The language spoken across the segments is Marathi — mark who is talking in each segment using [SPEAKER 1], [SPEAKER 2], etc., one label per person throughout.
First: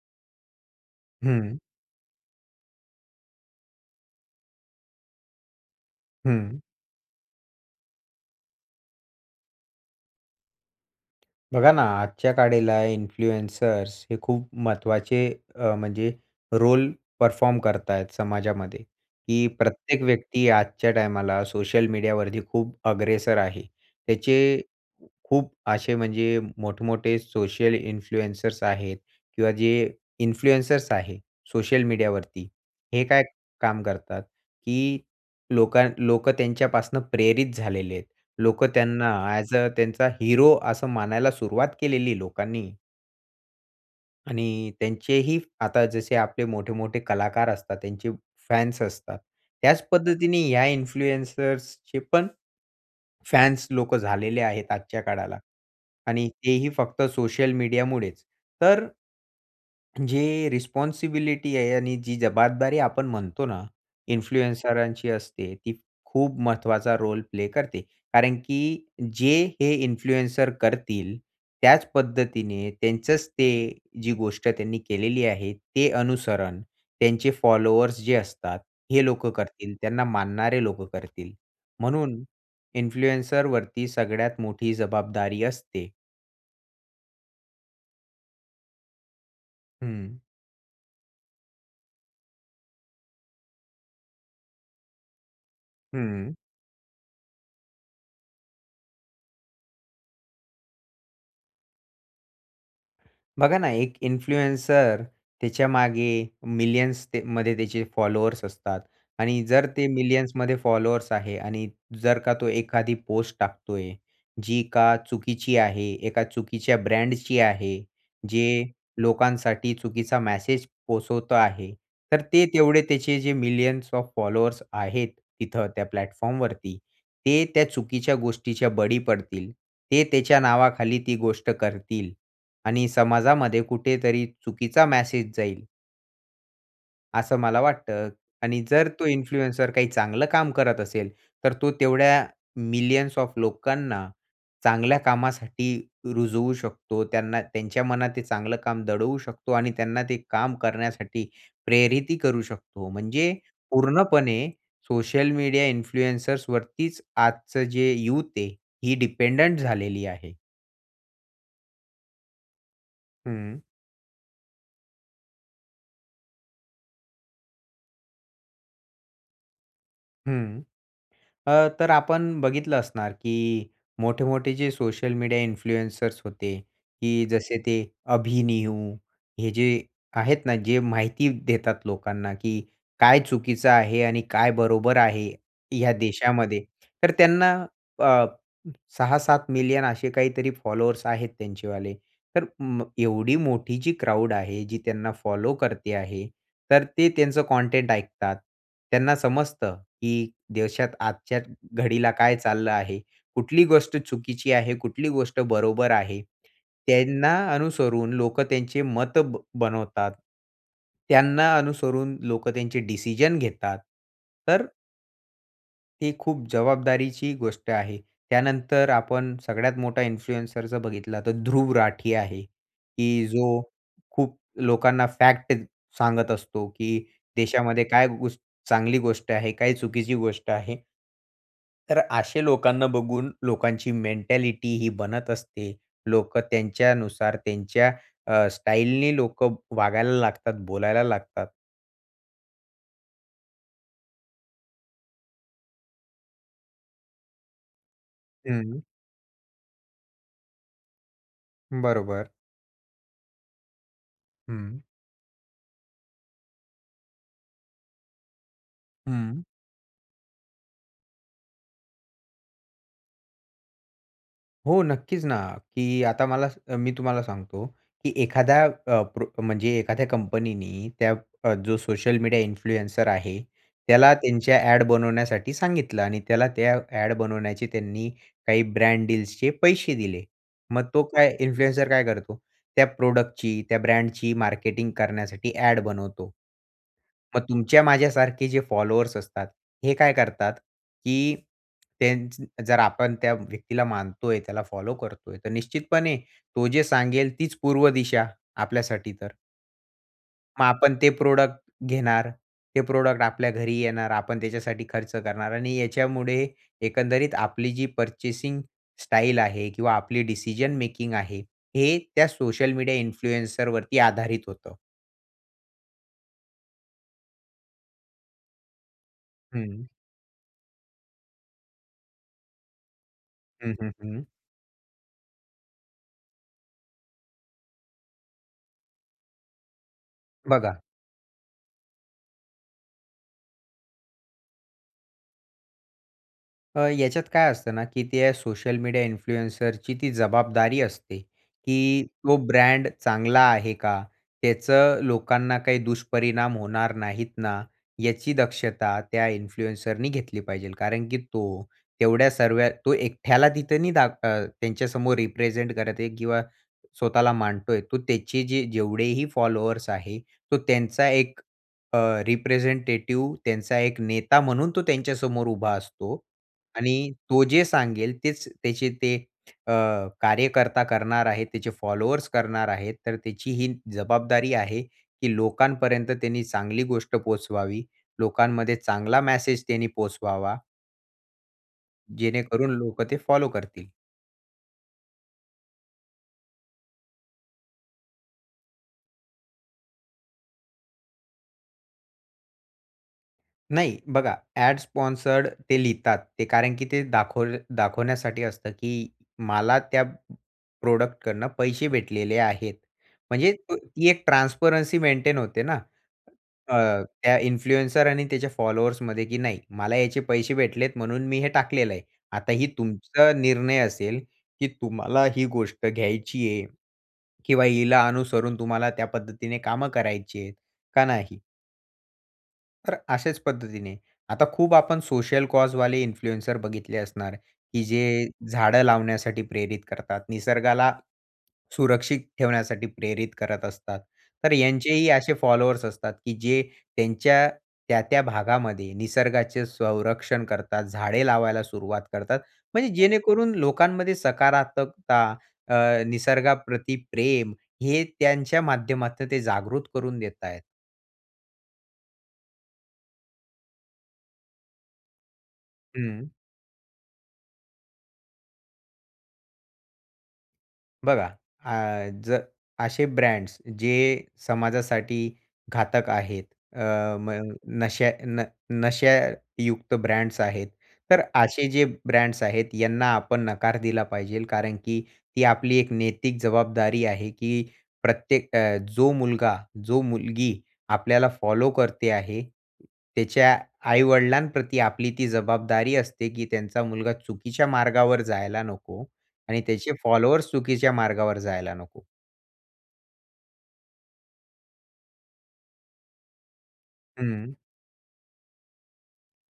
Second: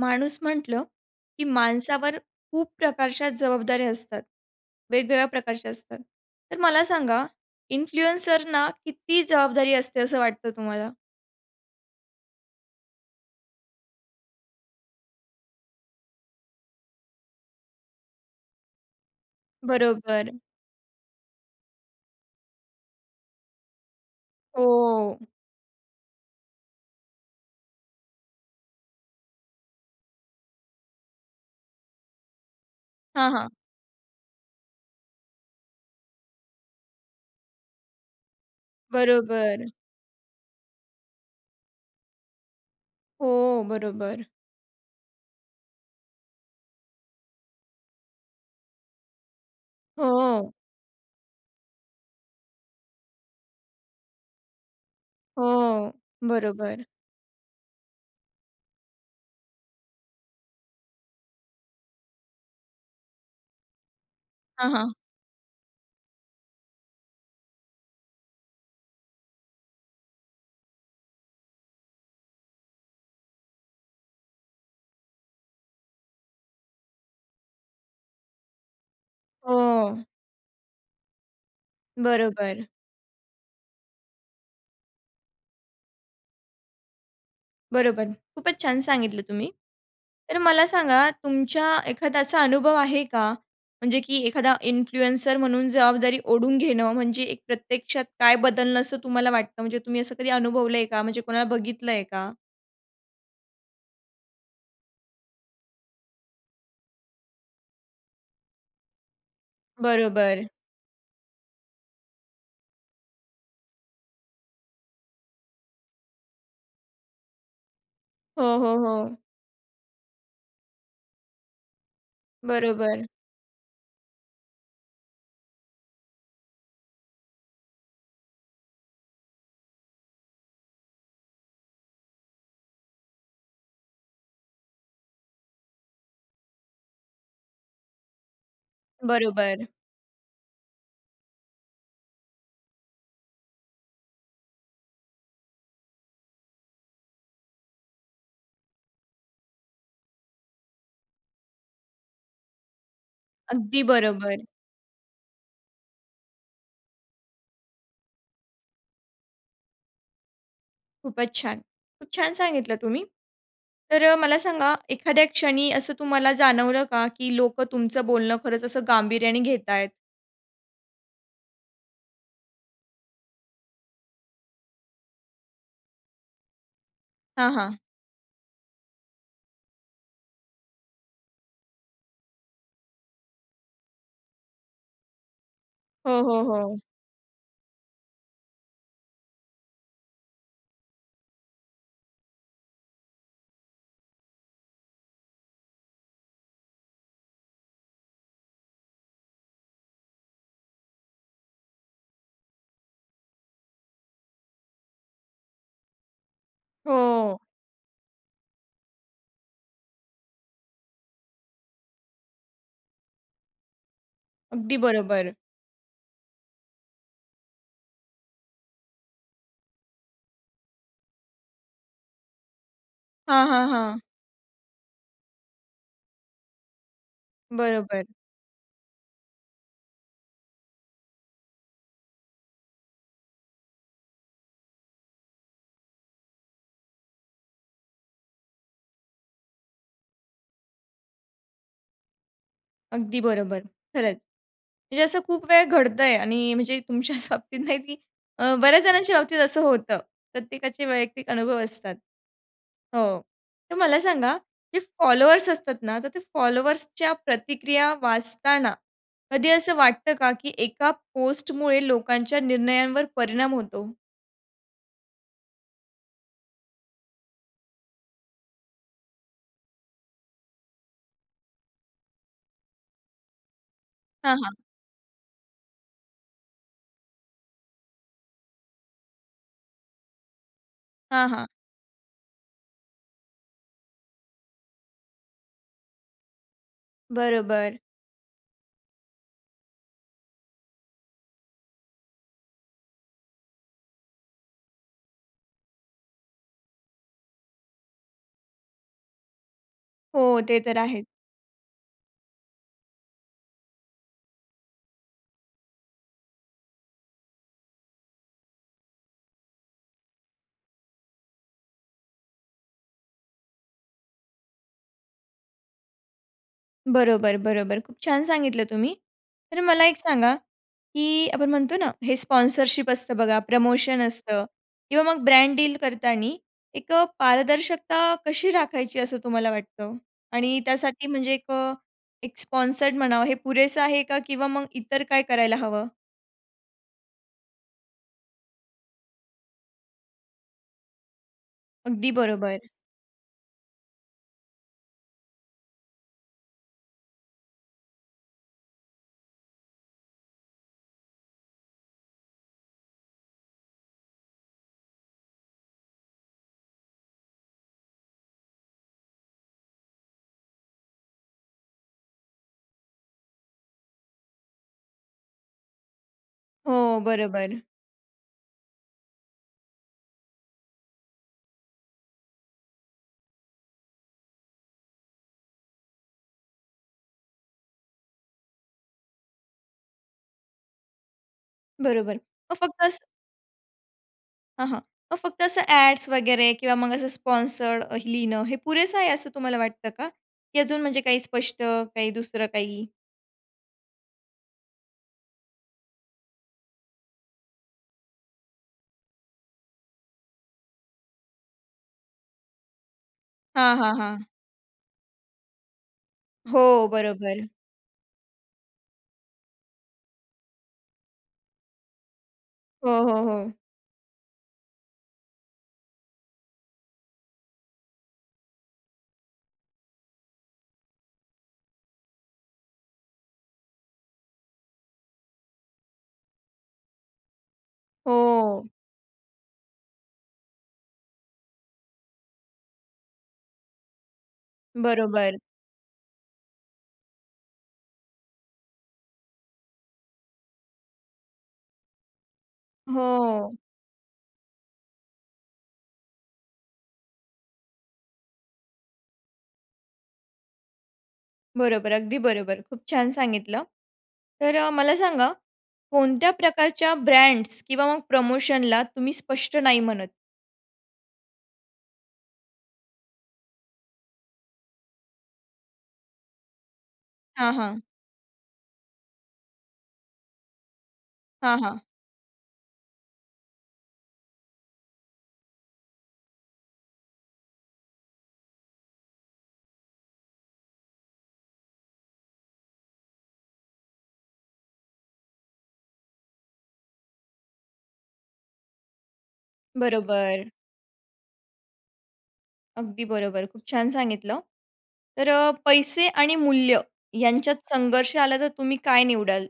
[SPEAKER 1] माणूस म्हटलं, की
[SPEAKER 2] हं.
[SPEAKER 1] माणसावर खूप प्रकारच्या जबाबदाऱ्या असतात. वेगवेगळ्या प्रकारच्या असतात. तर
[SPEAKER 2] हं.
[SPEAKER 1] मला सांगा, इन्फ्लुएन्सरना किती जबाबदारी असते, असं वाटतं तुम्हाला?
[SPEAKER 2] बघा ना, आजच्या काळाला इन्फ्लुएन्सर्स हे खूप महत्त्वाचे अ, म्हणजे रोल परफॉर्म करतायेत समाजामध्ये, की प्रत्येक
[SPEAKER 1] बरोबर.
[SPEAKER 2] व्यक्ती आजच्या टाईमाला सोशल मीडियावरती खूप अग्रेसर आहे. त्याचे
[SPEAKER 1] हो.
[SPEAKER 2] खूप असे म्हणजे मोठमोठे सोशल इन्फ्लुएन्सर्स आहेत किंवा जे इन्फ्लुएन्सर्स आहे सोशल मीडियावरती हे काय
[SPEAKER 1] हां, हां.
[SPEAKER 2] काम करतात, की लोका लोकं त्यांच्यापासून प्रेरित झालेले आहेत. लोकं त्यांना ॲज
[SPEAKER 1] बरोबर.
[SPEAKER 2] अ त्यांचा हिरो असं मानायला सुरुवात केलेली आहे लोकांनी.
[SPEAKER 1] हो, बरोबर.
[SPEAKER 2] आणि त्यांचेही आता जसे आपले मोठे-मोठे कलाकार असतात त्यांचे फॅन्स असतात. त्याच पद्धतीने
[SPEAKER 1] हो.
[SPEAKER 2] या इन्फ्लुएन्सर्सचे पण, फॅन्स लोकं झालेले आहेत आजच्या काळाला
[SPEAKER 1] हो,
[SPEAKER 2] आणि तेही
[SPEAKER 1] बरोबर.
[SPEAKER 2] फक्त सोशल मीडियामुळेच. तर जे रिस्पॉन्सिबिलिटी आहे आणि जी जबाबदारी आपण म्हणतो ना
[SPEAKER 1] हां, हां.
[SPEAKER 2] इन्फ्लुएन्सरांची असते ती खूप महत्वाचा रोल प्ले करते. कारण की जे हे इन्फ्लुएन्सर करतील, त्याच पद्धतीने, त्यांचंच ते जी गोष्ट त्यांनी केलेली आहे ते अनुसरण त्यांचे फॉलोवर्स जे असतात हे लोकं करतील. त्यांना
[SPEAKER 1] हो.
[SPEAKER 2] मानणारे लोकं करतील. म्हणून
[SPEAKER 1] बरोबर.
[SPEAKER 2] इन्फ्लुएन्सरवरती सगळ्यात मोठी जबाबदारी असते.
[SPEAKER 1] बरोबर. खूपच छान सांगितलं तुम्ही.
[SPEAKER 2] हं.
[SPEAKER 1] तर मला सांगा तुमच्या एखादा असा अनुभव आहे का? म्हणजे की एखादा इन्फ्लुएन्सर म्हणून जबाबदारी
[SPEAKER 2] हं.
[SPEAKER 1] ओढून घेणं म्हणजे एक प्रत्यक्षात काय बदलणं असं तुम्हाला वाटतं? म्हणजे तुम्ही असं कधी अनुभवलंय का? म्हणजे कोणाला बघितलंय का?
[SPEAKER 2] बघा ना, एक इन्फ्लुएन्सर त्याच्यामागे मिलियन्सते मध्ये त्याचे फॉलोवर्स असतात आणि जर ते
[SPEAKER 1] बरोबर.
[SPEAKER 2] मिलियन्समध्ये फॉलोवर्स आहे आणि जर का तो एखादी पोस्ट टाकतोय, जी का चुकीची आहे एका चुकीच्या ब्रँडची आहे,
[SPEAKER 1] हो,
[SPEAKER 2] जे
[SPEAKER 1] हो, हो.
[SPEAKER 2] लोकांसाठी चुकीचा मेसेज पोहचवतो आहे तर ते तेवढे
[SPEAKER 1] बरोबर.
[SPEAKER 2] त्याचे जे मिलियन्स ऑफ फॉलोवर्स आहेत तिथं त्या प्लॅटफॉर्म वरती, ते त्या चुकीच्या गोष्टीच्या बळी पडतील ते त्याच्या नावाखाली ती गोष्ट करतील आणि समाजामध्ये कुठेतरी चुकीचा मेसेज जाईल. असं मला वाटतं आणि जर तो
[SPEAKER 1] बरोबर.
[SPEAKER 2] इन्फ्लुएन्सर काही चांगलं काम करत असेल, तर तो तेवढ्या मिलियन्स ऑफ लोकांना चांगल्या कामासाठी रुजवू शकतो त्यांना त्यांच्या मनात ते चांगलं काम दडवू शकतो आणि त्यांना ते काम करण्यासाठी प्रेरीतही करू शकतो. म्हणजे
[SPEAKER 1] अगदी बरोबर.
[SPEAKER 2] पूर्णपणे सोशल मीडिया इन्फ्लुएंसर्स वरतीच आजचं जे युथ आहे ही डिपेंडंट झालेली आहे.
[SPEAKER 1] खूपच छान! खूप छान सांगितलं तुम्ही.
[SPEAKER 2] हं.
[SPEAKER 1] तर अ, मला सांगा, एखाद्या क्षणी असं तुम्हाला जाणवलं का, की लोकं तुमचं बोलणं खरंच असं गांभीर्याने घेत आहेत?
[SPEAKER 2] हं. अ, तर आपण बघितलं असणार, की मोठे-मोठे जे सोशल मीडिया इन्फ्लुएन्सर्स होते, की
[SPEAKER 1] हां,
[SPEAKER 2] जसे ते
[SPEAKER 1] हां.
[SPEAKER 2] अभि-नियू. हे जे आहेत ना जे माहिती देतात लोकांना, की काय चुकीचं आहे आणि काय बरोबर आहे, ह्या
[SPEAKER 1] हो, हो,
[SPEAKER 2] देशामध्ये.
[SPEAKER 1] हो.
[SPEAKER 2] तर त्यांना अ, 6-7 मिलियन असे काहीतरी फॉलोवर्स आहेत त्यांचेवाले. तर मग एवढी मोठी जी क्राउड आहे, जी त्यांना फॉलो करते आहे, तर ते त्यांचं कंटेंट ऐकतात. त्यांना समजतं, की देशात आजच्या घडीला काय चाललं आहे? कुठली गोष्ट चुकीची आहे? कुठली गोष्ट बरोबर आहे? त्यांना
[SPEAKER 1] हो.
[SPEAKER 2] अनुसरून लोकं त्यांचे मत बनवतात. त्यांना अनुसरून लोक त्यांचे डिसिजन घेतात. तर
[SPEAKER 1] अगदी बरोबर.
[SPEAKER 2] ती खूप जबाबदारीची गोष्ट आहे. त्यानंतर आपण सगळ्यात मोठा इन्फ्लुएन्सर जर बघितला, तर ध्रुव राठी आहे, की
[SPEAKER 1] हां,
[SPEAKER 2] जो
[SPEAKER 1] हां, हां.
[SPEAKER 2] खूप लोकांना फॅक्ट सांगत असतो, की देशामध्ये
[SPEAKER 1] बरोबर.
[SPEAKER 2] काय गो चांगली गोष्ट आहे, काय चुकीची गोष्ट आहे. तर अशा लोकांना बघून लोकांची मेंटॅलिटी ही बनत असते. लोकं त्यांच्यानुसार त्यांच्या अ, स्टाईलने लोक वागायला लागतात, बोलायला लागतात.
[SPEAKER 1] अगदी बरोबर, खरंच. म्हणजे असं खूप वेळ घडतंय आणि म्हणजे तुमच्याच बाबतीत नाही, की अ,
[SPEAKER 2] हं.
[SPEAKER 1] बऱ्याच जणांच्या बाबतीत असं होतं. प्रत्येकाचे वैयक्तिक अनुभव असतात.
[SPEAKER 2] बरोबर.
[SPEAKER 1] हो, तर मला सांगा,
[SPEAKER 2] हं.
[SPEAKER 1] जे फॉलोवर्स असतात ना, तर ते फॉलोवर्सच्या प्रतिक्रिया वाचताना,
[SPEAKER 2] हं.
[SPEAKER 1] कधी असं वाटतं का, की एका पोस्टमुळे लोकांच्या निर्णयांवर परिणाम होतो?
[SPEAKER 2] हो, नक्कीच ना, की आता मला मी तुम्हाला सांगतो, की एखाद्या अ, प्रो म्हणजे एखाद्या कंपनीनी त्या अ, जो सोशल मीडिया इन्फ्लुएन्सर आहे, त्याला
[SPEAKER 1] हां, हां.
[SPEAKER 2] त्यांच्या ॲड बनवण्यासाठी सांगितलं आणि त्याला त्या ॲड बनवण्याची त्यांनी काही ब्रँड डिल्स चे पैसे दिले. मग तो
[SPEAKER 1] हां,
[SPEAKER 2] काय
[SPEAKER 1] हां.
[SPEAKER 2] इन्फ्लुएन्सर काय करतो? त्या प्रॉडक्ट ची त्या ब्रँडची मार्केटिंग करण्यासाठी ॲड बनवतो. मग
[SPEAKER 1] बरोबर.
[SPEAKER 2] तुमच्या माझ्यासारखे जे फॉलोवर्स असतात, हे काय करतात, की तेच जर आपण त्या व्यक्तीला मानतोय, त्याला फॉलो करतोय, तर निश्चितपणे तो जे सांगेल तीच पूर्व दिशा आपल्यासाठी तर.
[SPEAKER 1] हो, ते
[SPEAKER 2] मग
[SPEAKER 1] तर
[SPEAKER 2] आपण
[SPEAKER 1] आहे.
[SPEAKER 2] ते प्रॉडक्ट घेणार. ते प्रॉडक्ट आपल्या घरी येणार. आपण त्याच्यासाठी खर्च करणार. आणि याच्यामुळे एकंदरीत आपली जी पर्चेसिंग स्टाईल आहे किंवा आपली डिसिजन मेकिंग आहे, हे त्या सोशल मीडिया इन्फ्लुएन्सर वरती आधारित होतं.
[SPEAKER 1] बरोबर, बरोबर. खूप छान सांगितलं तुम्ही. तर मला
[SPEAKER 2] हं.
[SPEAKER 1] एक सांगा, की आपण म्हणतो ना, हे स्पॉन्सरशिप असतं बघा,
[SPEAKER 2] हं, हं,
[SPEAKER 1] प्रमोशन
[SPEAKER 2] हं.
[SPEAKER 1] असतं किंवा मग ब्रँड डील करतानी एक पारदर्शकता कशी राखायची, असं तुम्हाला वाटतं? आणि
[SPEAKER 2] बघा
[SPEAKER 1] त्यासाठी म्हणजे एक अ, एक स्पॉन्सर्ड म्हणावं, हे पुरेसं आहे का? किंवा मग इतर काय करायला हवं?
[SPEAKER 2] अ, याच्यात काय असतं ना, की ते सोशल मीडिया इन्फ्लुएन्सरची ती जबाबदारी असते, की
[SPEAKER 1] अगदी
[SPEAKER 2] "तो
[SPEAKER 1] बरोबर.
[SPEAKER 2] ब्रँड चांगला आहे का? त्याचं लोकांना काही दुष्परिणाम होणार नाहीत ना?" याची दक्षता त्या इन्फ्लुएन्सरनी घेतली पाहिजेल. कारण की तो तेवढ्या सर्व तो एकट्याला तिथं नाही अ, त्यांच्यासमोर रिप्रेझेंट करत आहे किंवा स्वतःला मांडतोय. तो त्याचे जे जेवढेही फॉलोवर्स आहे. तो त्यांचा एक अ, रिप्रेझेंटेटिव्ह, त्यांचा एक नेता म्हणून तो त्यांच्यासमोर उभा असतो.
[SPEAKER 1] हो,
[SPEAKER 2] आणि तो
[SPEAKER 1] बरोबर.
[SPEAKER 2] जे सांगेल तेच त्याचे ते अ, कार्यकर्ता करणार आहे. त्याचे फॉलोवर्स करणार आहेत. तर त्याची ही जबाबदारी आहे की लोकांपर्यंत त्यांनी चांगली गोष्ट पोहोचवावी. लोकांमध्ये चांगला मेसेज त्यांनी पोहचवावा.
[SPEAKER 1] बरोबर. मग
[SPEAKER 2] जेणेकरून
[SPEAKER 1] फक्त असं
[SPEAKER 2] लोकं ते फॉलो करतील.
[SPEAKER 1] हं, हं. मग फक्त असं ॲडस वगैरे किंवा मग असं स्पॉन्सर्ड अ, लिहिणं हे पुरेसं आहे असं तुम्हाला वाटतं का? की अजून, म्हणजे काही स्पष्ट काही दुसरं काही?
[SPEAKER 2] नाही, बघा ॲड स्पॉन्सर्ड ते लिहितात. ते कारण की ते दाखव दाखवण्यासाठी असतं, की मला त्या प्रॉडक्टकडनं पैसे भेटलेले आहेत. म्हणजे अ,
[SPEAKER 1] हां, हां,
[SPEAKER 2] ती एक
[SPEAKER 1] हां.
[SPEAKER 2] ट्रान्सपरन्सी मेंटेन होते ना? अ,
[SPEAKER 1] हो.
[SPEAKER 2] त्या
[SPEAKER 1] बरोबर.
[SPEAKER 2] इन्फ्लुएन्सर आणि त्याच्या फॉलोवर्समध्ये, की नाही मला याचे पैसे भेटलेत म्हणून मी हे टाकलेलं आहे. आता ही
[SPEAKER 1] हो, हो,
[SPEAKER 2] तुमचा
[SPEAKER 1] हो.
[SPEAKER 2] निर्णय असेल, की तुम्हाला ही गोष्ट घ्यायची आहे किंवा हिला अनुसरून तुम्हाला त्या पद्धतीने कामं करायची आहेत, का नाही? तर अशाच पद्धतीने, आता खूप आपण सोशल कॉज वाले इन्फ्लुएन्सर बघितले असणार, की जे
[SPEAKER 1] हो.
[SPEAKER 2] झाडं लावण्यासाठी प्रेरित करतात. निसर्गाला सुरक्षित ठेवण्यासाठी प्रेरित करत असतात. तर यांचेही असे
[SPEAKER 1] बरोबर.
[SPEAKER 2] फॉलोवर्स असतात, की जे त्यांच्या त्या-त्या भागामध्ये निसर्गाचे संरक्षण करतात, झाडे लावायला सुरुवात करतात, म्हणजे जेणेकरून
[SPEAKER 1] हो.
[SPEAKER 2] लोकांमध्ये सकारात्मकता अ, निसर्गाप्रती प्रेम हे त्यांच्या माध्यमातून ते जागृत करून देत आहेत.
[SPEAKER 1] बरोबर, अगदी बरोबर. खूप छान सांगितलं. तर अ, मला सांगा,
[SPEAKER 2] हं.
[SPEAKER 1] कोणत्या प्रकारच्या ब्रँड्स किंवा मग प्रमोशनला तुम्ही स्पष्ट नाही म्हणत?
[SPEAKER 2] बघा, अ, जर असे ब्रँड्स जे समाजासाठी घातक आहेत. अ,
[SPEAKER 1] हां,
[SPEAKER 2] मग
[SPEAKER 1] हां.
[SPEAKER 2] नशा न नशायुक्त ब्रँड्स आहेत. तर
[SPEAKER 1] हां,
[SPEAKER 2] असे
[SPEAKER 1] हां.
[SPEAKER 2] जे ब्रँड्स आहेत यांना आपण नकार दिला पाहिजे. कारण की ती आपली एक नैतिक जवाब जबाबदारी आहे, की प्रत्येक अ, जो मुलगा, जो मुलगी आपल्याला फॉलो करते आहे, त्याच्या आई-वडिलां प्रती आपली ती जबाबदारी असते, की त्यांचा मुलगा चुकीच्या मार्गावर जायला नको आणि त्याचे
[SPEAKER 1] बरोबर.
[SPEAKER 2] फॉलोवर्स चुकीच्या मार्गावर जायला नको.
[SPEAKER 1] अगदी बरोबर. खूप छान सांगितलं. तर अ, पैसे आणि मूल्य यांच्यात
[SPEAKER 2] हं.
[SPEAKER 1] संघर्ष आला, तर तुम्ही काय निवडाल?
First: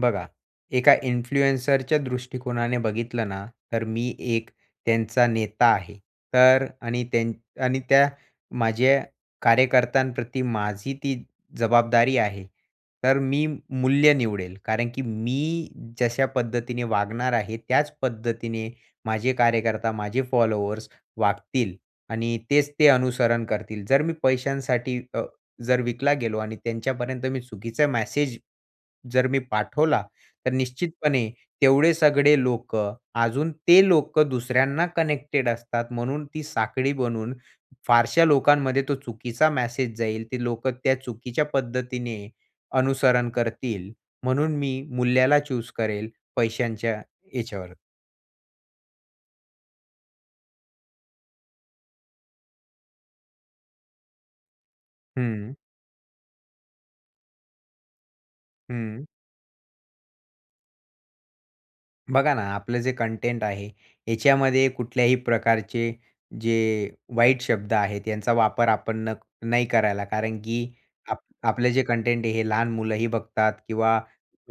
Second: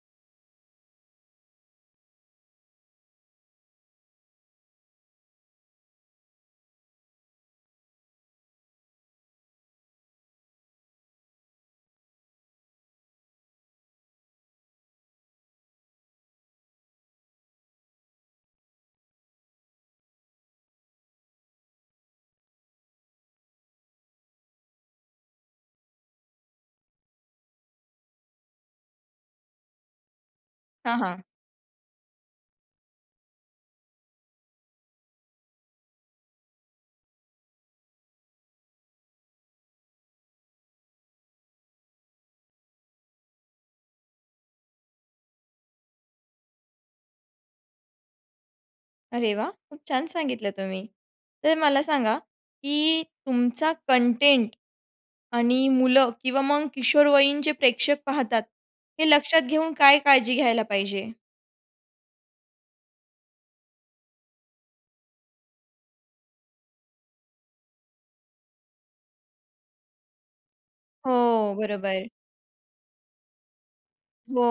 [SPEAKER 2] बघा, एका इन्फ्लुएन्सरच्या दृष्टिकोनाने बघितलं ना, तर मी एक त्यांचा नेता आहे, तर आणि त्या आणि त्या माझ्या कार्यकर्त्यांप्रती माझी ती जबाबदारी आहे. तर मी मूल्य निवडेल. कारण की मी जशा पद्धतीने वागणार आहे, त्याच पद्धतीने माझे कार्यकर्ता, माझे फॉलोअर्स वागतील आणि तेच ते अनुसरण करतील. जर मी पैशांसाठी अ, जर विकला गेलो आणि त्यांच्यापर्यंत मी चुकीचा मॅसेज जर मी पाठवला, तर
[SPEAKER 1] हां, हां.
[SPEAKER 2] निश्चितपणे तेवढे सगळे लोकं, अजून ते लोकं दुसऱ्यांना कनेक्टेड असतात, म्हणून ती साखळी बनून फारशा लोकांमध्ये तो चुकीचा मेसेज जाईल, ते लोकं त्या चुकीच्या पद्धतीने अनुसरण करतील. म्हणून मी मूल्याला चूज करेल पैशांच्या याच्यावर.
[SPEAKER 1] अरे वाह! खूप छान सांगितलं तुम्ही. तर मला सांगा, की तुमचा कंटेंट
[SPEAKER 2] हं.
[SPEAKER 1] आणि मुलं किंवा मग किशोरवयींचे प्रेक्षक पाहतात,
[SPEAKER 2] हं.
[SPEAKER 1] हे लक्षात घेऊन काय काळजी घ्यायला पाहिजे?
[SPEAKER 2] बघा ना, आपलं जे कंटेंट आहे याच्यामध्ये कुठल्याही प्रकारचे जे वाईट शब्द आहेत यांचा वापर आपण न नाही करायला कारण की आप
[SPEAKER 1] हो,
[SPEAKER 2] आपले जे
[SPEAKER 1] बरोबर.
[SPEAKER 2] कंटेंट आहे हे लहान मुलंही बघतात किंवा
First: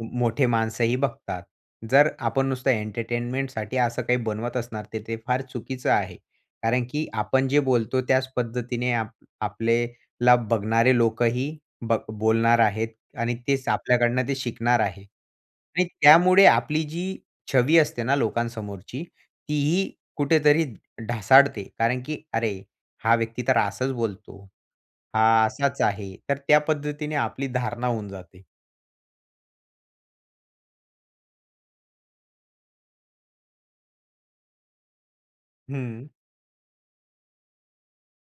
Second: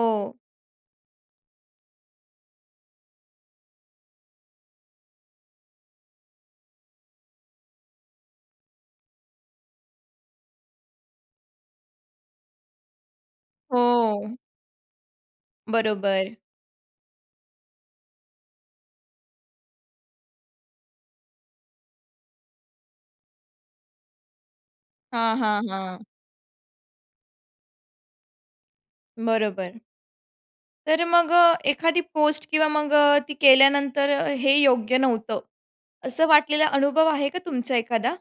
[SPEAKER 2] म मोठे माणसंही बघतात. जर आपण नुसतं एंटरटेनमेंटसाठी असं काही बनवत असणार तर ते फार चुकीचं आहे. कारण की आपण जे बोलतो त्याच पद्धतीने आप आपल्याला बघणारे लोकही ब बोलणार आहेत आणि तेच आपल्याकडनं ते
[SPEAKER 1] हो.
[SPEAKER 2] शिकणार आहे आणि
[SPEAKER 1] बरोबर.
[SPEAKER 2] त्यामुळे आपली जी छवी असते ना लोकांसमोरची, तीही कुठेतरी ढासाळते कारण की "अरे! हा व्यक्ती तर असाच बोलतो,
[SPEAKER 1] हां,
[SPEAKER 2] हा
[SPEAKER 1] हां,
[SPEAKER 2] असाच
[SPEAKER 1] हां.
[SPEAKER 2] आहे." तर त्या पद्धतीने आपली धारणा होऊन जाते.
[SPEAKER 1] बरोबर. तर मग अ, एखादी पोस्ट किंवा मग अ, ती केल्यानंतर हे योग्य नव्हतं,
[SPEAKER 2] हं.
[SPEAKER 1] असं वाटलेला अनुभव आहे का तुमचा एखादा?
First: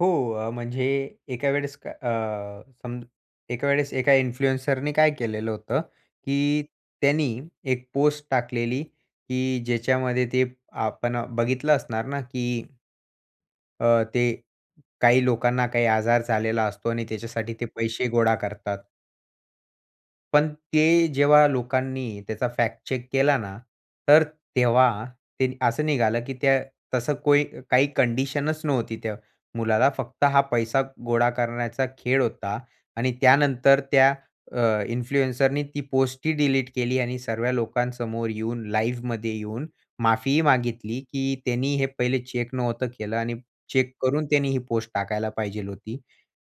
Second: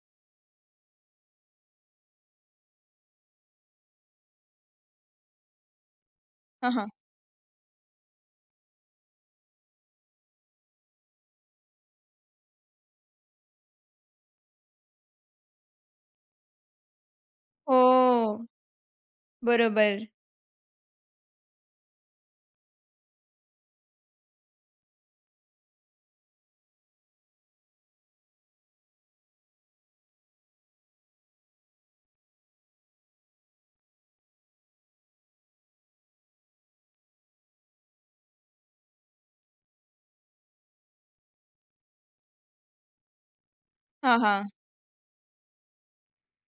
[SPEAKER 2] हो अ, म्हणजे एका वेळेस का अ सम एका वेळेस एका इन्फ्लुएन्सरनी काय केलेलं होतं की
[SPEAKER 1] हां, हां.
[SPEAKER 2] त्यानी एक पोस्ट टाकलेली की ज्याच्यामध्ये ते आपण बघितलं असणार ना की अ, ते काही लोकांना काही आजार झालेला असतो आणि त्याच्यासाठी ते पैसे गोळा
[SPEAKER 1] हो.
[SPEAKER 2] करतात.
[SPEAKER 1] बरोबर.
[SPEAKER 2] पण ते जेव्हा लोकांनी त्याचा फॅक्ट चेक केला ना, तर तेव्हा ते असं निघालं की त्या तसं कोई काही कंडिशनच नव्हती त्या मुलाला, फक्त हा पैसा गोळा करण्याचा खेळ होता आणि त्यानंतर त्या अ, इन्फ्लुएन्सरनी ती पोस्टही डिलीट केली आणि सर्व्या लोकांसमोर येऊन लाईव्हमध्ये येऊन माफीही मागितली, की त्यांनी हे पहिले चेक नव्हतं केलं आणि चेक
[SPEAKER 1] हां,
[SPEAKER 2] करून
[SPEAKER 1] हां.
[SPEAKER 2] त्यांनी ही पोस्ट टाकायला पाहिजे होती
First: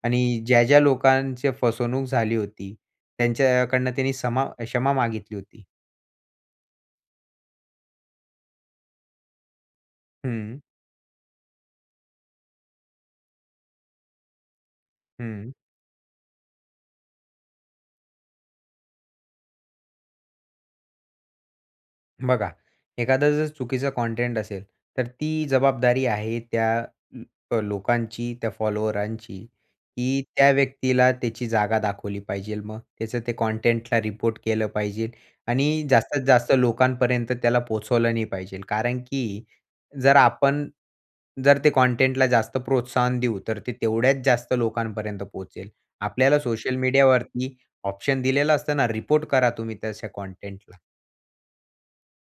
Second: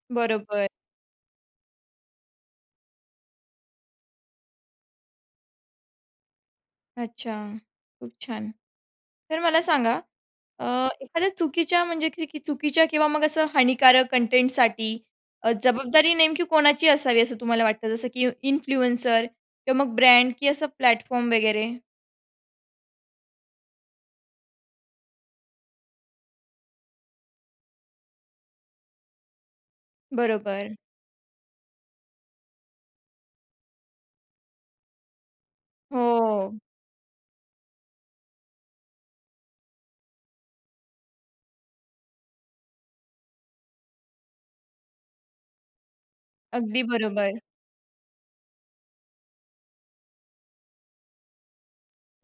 [SPEAKER 2] आणि ज्या
[SPEAKER 1] बरोबर.
[SPEAKER 2] ज्या लोकांची फसवणूक झाली होती, त्यांच्याकडनं त्यांनी समा क्षमा मागितली होती.
[SPEAKER 1] अच्छा. खूप छान. तर मला सांगा
[SPEAKER 2] हं.
[SPEAKER 1] अ, एखाद्या चुकीच्या म्हणजे च चुकीच्या किंवा मग असं हानिकारक कंटेंटसाठी
[SPEAKER 2] हं.
[SPEAKER 1] अ, जबाबदारी नेमकी कोणाची असावी, असं तुम्हाला वाटतं? जसं की इन्फ्लुएन्सर किंवा मग ब्रँड किंवा असं प्लॅटफॉर्म वगैरे?
[SPEAKER 2] बघा, एखादा जर चुकीचा कंटेंट असेल तर ती जबाबदारी आहे त्या लोकांची, त्या फॉलोअरांची, की त्या
[SPEAKER 1] बरोबर.
[SPEAKER 2] व्यक्तीला त्याची जागा दाखवली पाहिजे. मग त्याचं ते कंटेंटला रिपोर्ट केलं पाहिजे आणि जास्तीत जास्त
[SPEAKER 1] हो.
[SPEAKER 2] लोकांपर्यंत त्याला पोहोचवलं नाही पाहिजे. कारण की जर आपण जर ते कंटेंटला जास्त प्रोत्साहन देऊ, तर ते तेवढ्याच जास्त लोकांपर्यंत पोहोचेल. आपल्याला सोशल
[SPEAKER 1] अगदी बरोबर.
[SPEAKER 2] मीडियावरती ऑप्शन दिलेलं असतं ना, रिपोर्ट करा तुम्ही तशा कंटेंटला.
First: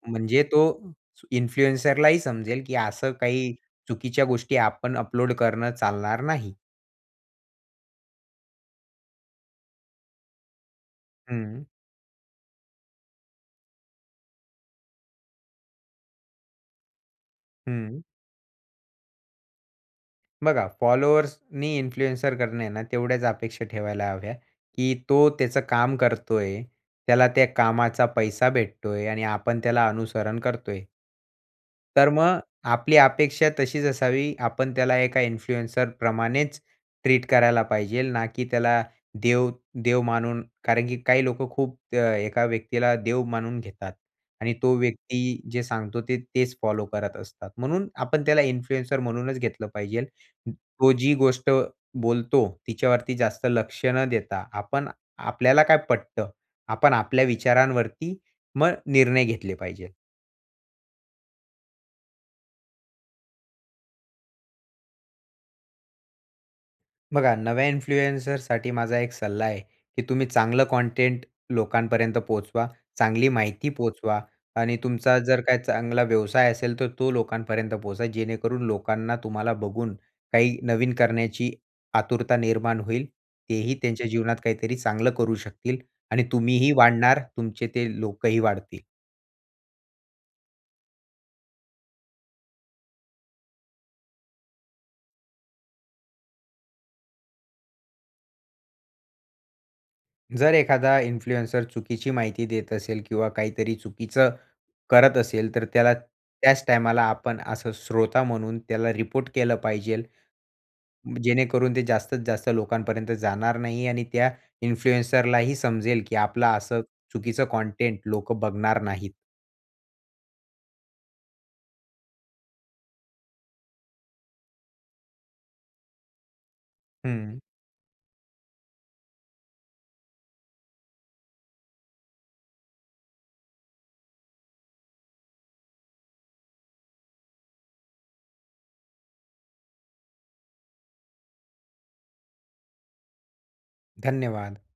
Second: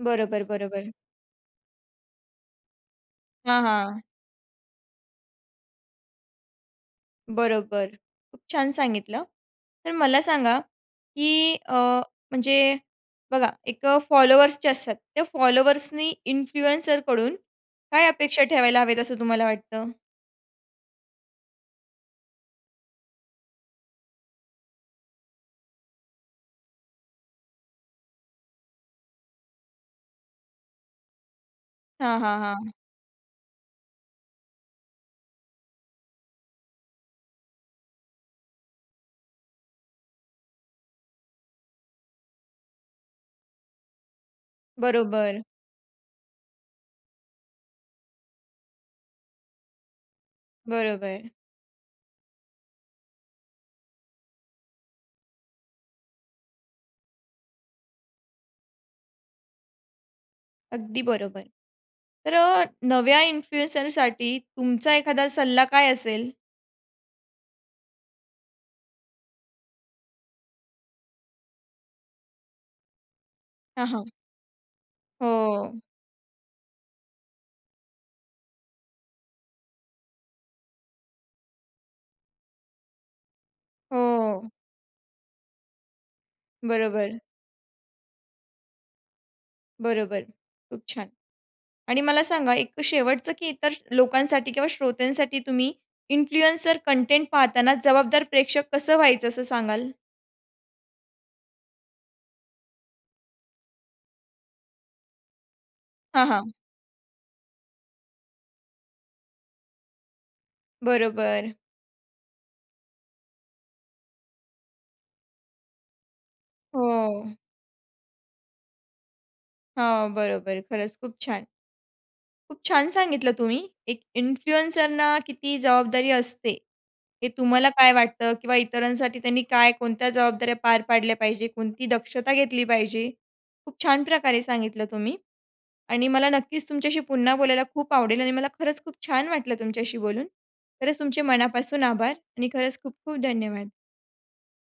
[SPEAKER 1] बरोबर,
[SPEAKER 2] म्हणजे तो
[SPEAKER 1] बरोबर.
[SPEAKER 2] इन्फ्लुएन्सर लाही समजेल, की असं काही
[SPEAKER 1] हां, हां.
[SPEAKER 2] चुकीच्या गोष्टी आपण अपलोड करणं चालणार नाही.
[SPEAKER 1] बरोबर. खूप छान सांगितलं. तर मला सांगा, की
[SPEAKER 2] हं.
[SPEAKER 1] अ, म्हणजे बघा, एक फॉलोवर्स जे असतात त्या फॉलोवर्सनी इन्फ्लुएन्सर कडून
[SPEAKER 2] हं.
[SPEAKER 1] काय अपेक्षा ठेवायला हवेत असं तुम्हाला वाटतं?
[SPEAKER 2] बघा, फॉलोवर्सनी इन्फ्लुएन्सर कडून आहे ना, तेवढ्याच अपेक्षा ठेवायला हव्या, की तो त्याचं काम करतोय. त्याला त्या कामाचा पैसा भेटतोय आणि आपण त्याला अनुसरण करतोय. तर
[SPEAKER 1] हां, हां,
[SPEAKER 2] मग
[SPEAKER 1] हां.
[SPEAKER 2] आपली अपेक्षा तशीच असावी. आपण त्याला एका इन्फ्लुएन्सर प्रमाणेच ट्रीट करायला पाहिजेल, ना की त्याला देव देव मानून. कारण, की काही लोकं खूप त्या एका व्यक्तीला देव मानून घेतात आणि तो व्यक्ती
[SPEAKER 1] बरोबर.
[SPEAKER 2] जे सांगतो ते तेच फॉलो करत असतात. म्हणून आपण त्याला इन्फ्लुएन्सर म्हणूनच घेतलं पाहिजेल. अं, तो जी
[SPEAKER 1] बरोबर.
[SPEAKER 2] गोष्ट बोलतो तिच्यावरती जास्त लक्ष न देता आपण आपल्याला काय पटतं, आपण आपल्या विचारांवरती, मग निर्णय घेतले पाहिजे.
[SPEAKER 1] अगदी बरोबर. तर अ, नव्या इन्फ्लुएन्सरसाठी तुमचा एखादा सल्ला काय असेल?
[SPEAKER 2] बघा, नव्या इन्फ्लुएन्सरसाठी माझा एक सल्ला आहे, की तुम्ही चांगलं कंटेंट लोकांपर्यंत पोहोचवा, चांगली माहिती
[SPEAKER 1] हां, हां.
[SPEAKER 2] पोहचवा. आणि तुमचा जर काही
[SPEAKER 1] हो.
[SPEAKER 2] चांगला व्यवसाय असेल तर तो लोकांपर्यंत पोहोचवा, जेणेकरून लोकांना तुम्हाला बघून काही नवीन करण्याची आतुरता निर्माण होईल. तेही त्यांच्या जीवनात
[SPEAKER 1] हो.
[SPEAKER 2] काहीतरी चांगलं करू शकतील आणि तुम्हीही
[SPEAKER 1] बरोबर.
[SPEAKER 2] वाढणार, तुमचे ते लोकही वाढतील.
[SPEAKER 1] बरोबर, खूप छान. आणि मला सांगा एक शेवटचं, की इतर लोकांसाठी किंवा श्रोत्यांसाठी तुम्ही इन्फ्लुएन्सर कंटेंट पाहताना जबाबदार प्रेक्षक कसं व्हायचं, असं सांगाल?
[SPEAKER 2] जर एखादा इन्फ्लुएन्सर चुकीची माहिती देत असेल किंवा काहीतरी चुकीचं करत असेल, तर त्याला
[SPEAKER 1] हां, हां.
[SPEAKER 2] त्याच टाईमला आपण असं श्रोता म्हणून त्याला रिपोर्ट केलं पाहिजेल.
[SPEAKER 1] बरोबर.
[SPEAKER 2] जेणेकरून ते जास्तीत जास्त लोकांपर्यंत जाणार नाही आणि त्या इन्फ्लुएन्सरला ही समजेल की आपलं असं
[SPEAKER 1] हो.
[SPEAKER 2] चुकीचं कंटेंट लोक बघणार नाहीत.
[SPEAKER 1] हां, बरोबर. खरंच खूप छान. खूप छान सांगितलं तुम्ही. एक इन्फ्लुएन्सरला किती जबाबदारी असते, हे
[SPEAKER 2] हं.
[SPEAKER 1] तुम्हाला काय वाटतं किंवा इतरांसाठी त्यांनी काय, कोणत्या जबाबदाऱ्या पार पाडल्या पाहिजेत, कोणती दक्षता घेतली पाहिजे. खूप छान प्रकारे सांगितलं तुम्ही. आणि मला नक्कीच तुमच्याशी पुन्हा बोलायला खूप आवडेल. आणि मला खरंच खूप छान वाटलं तुमच्याशी बोलून. खरंच तुमचे मनापासून आभार. आणि खरंच खूप खूप धन्यवाद.
[SPEAKER 2] धन्यवाद!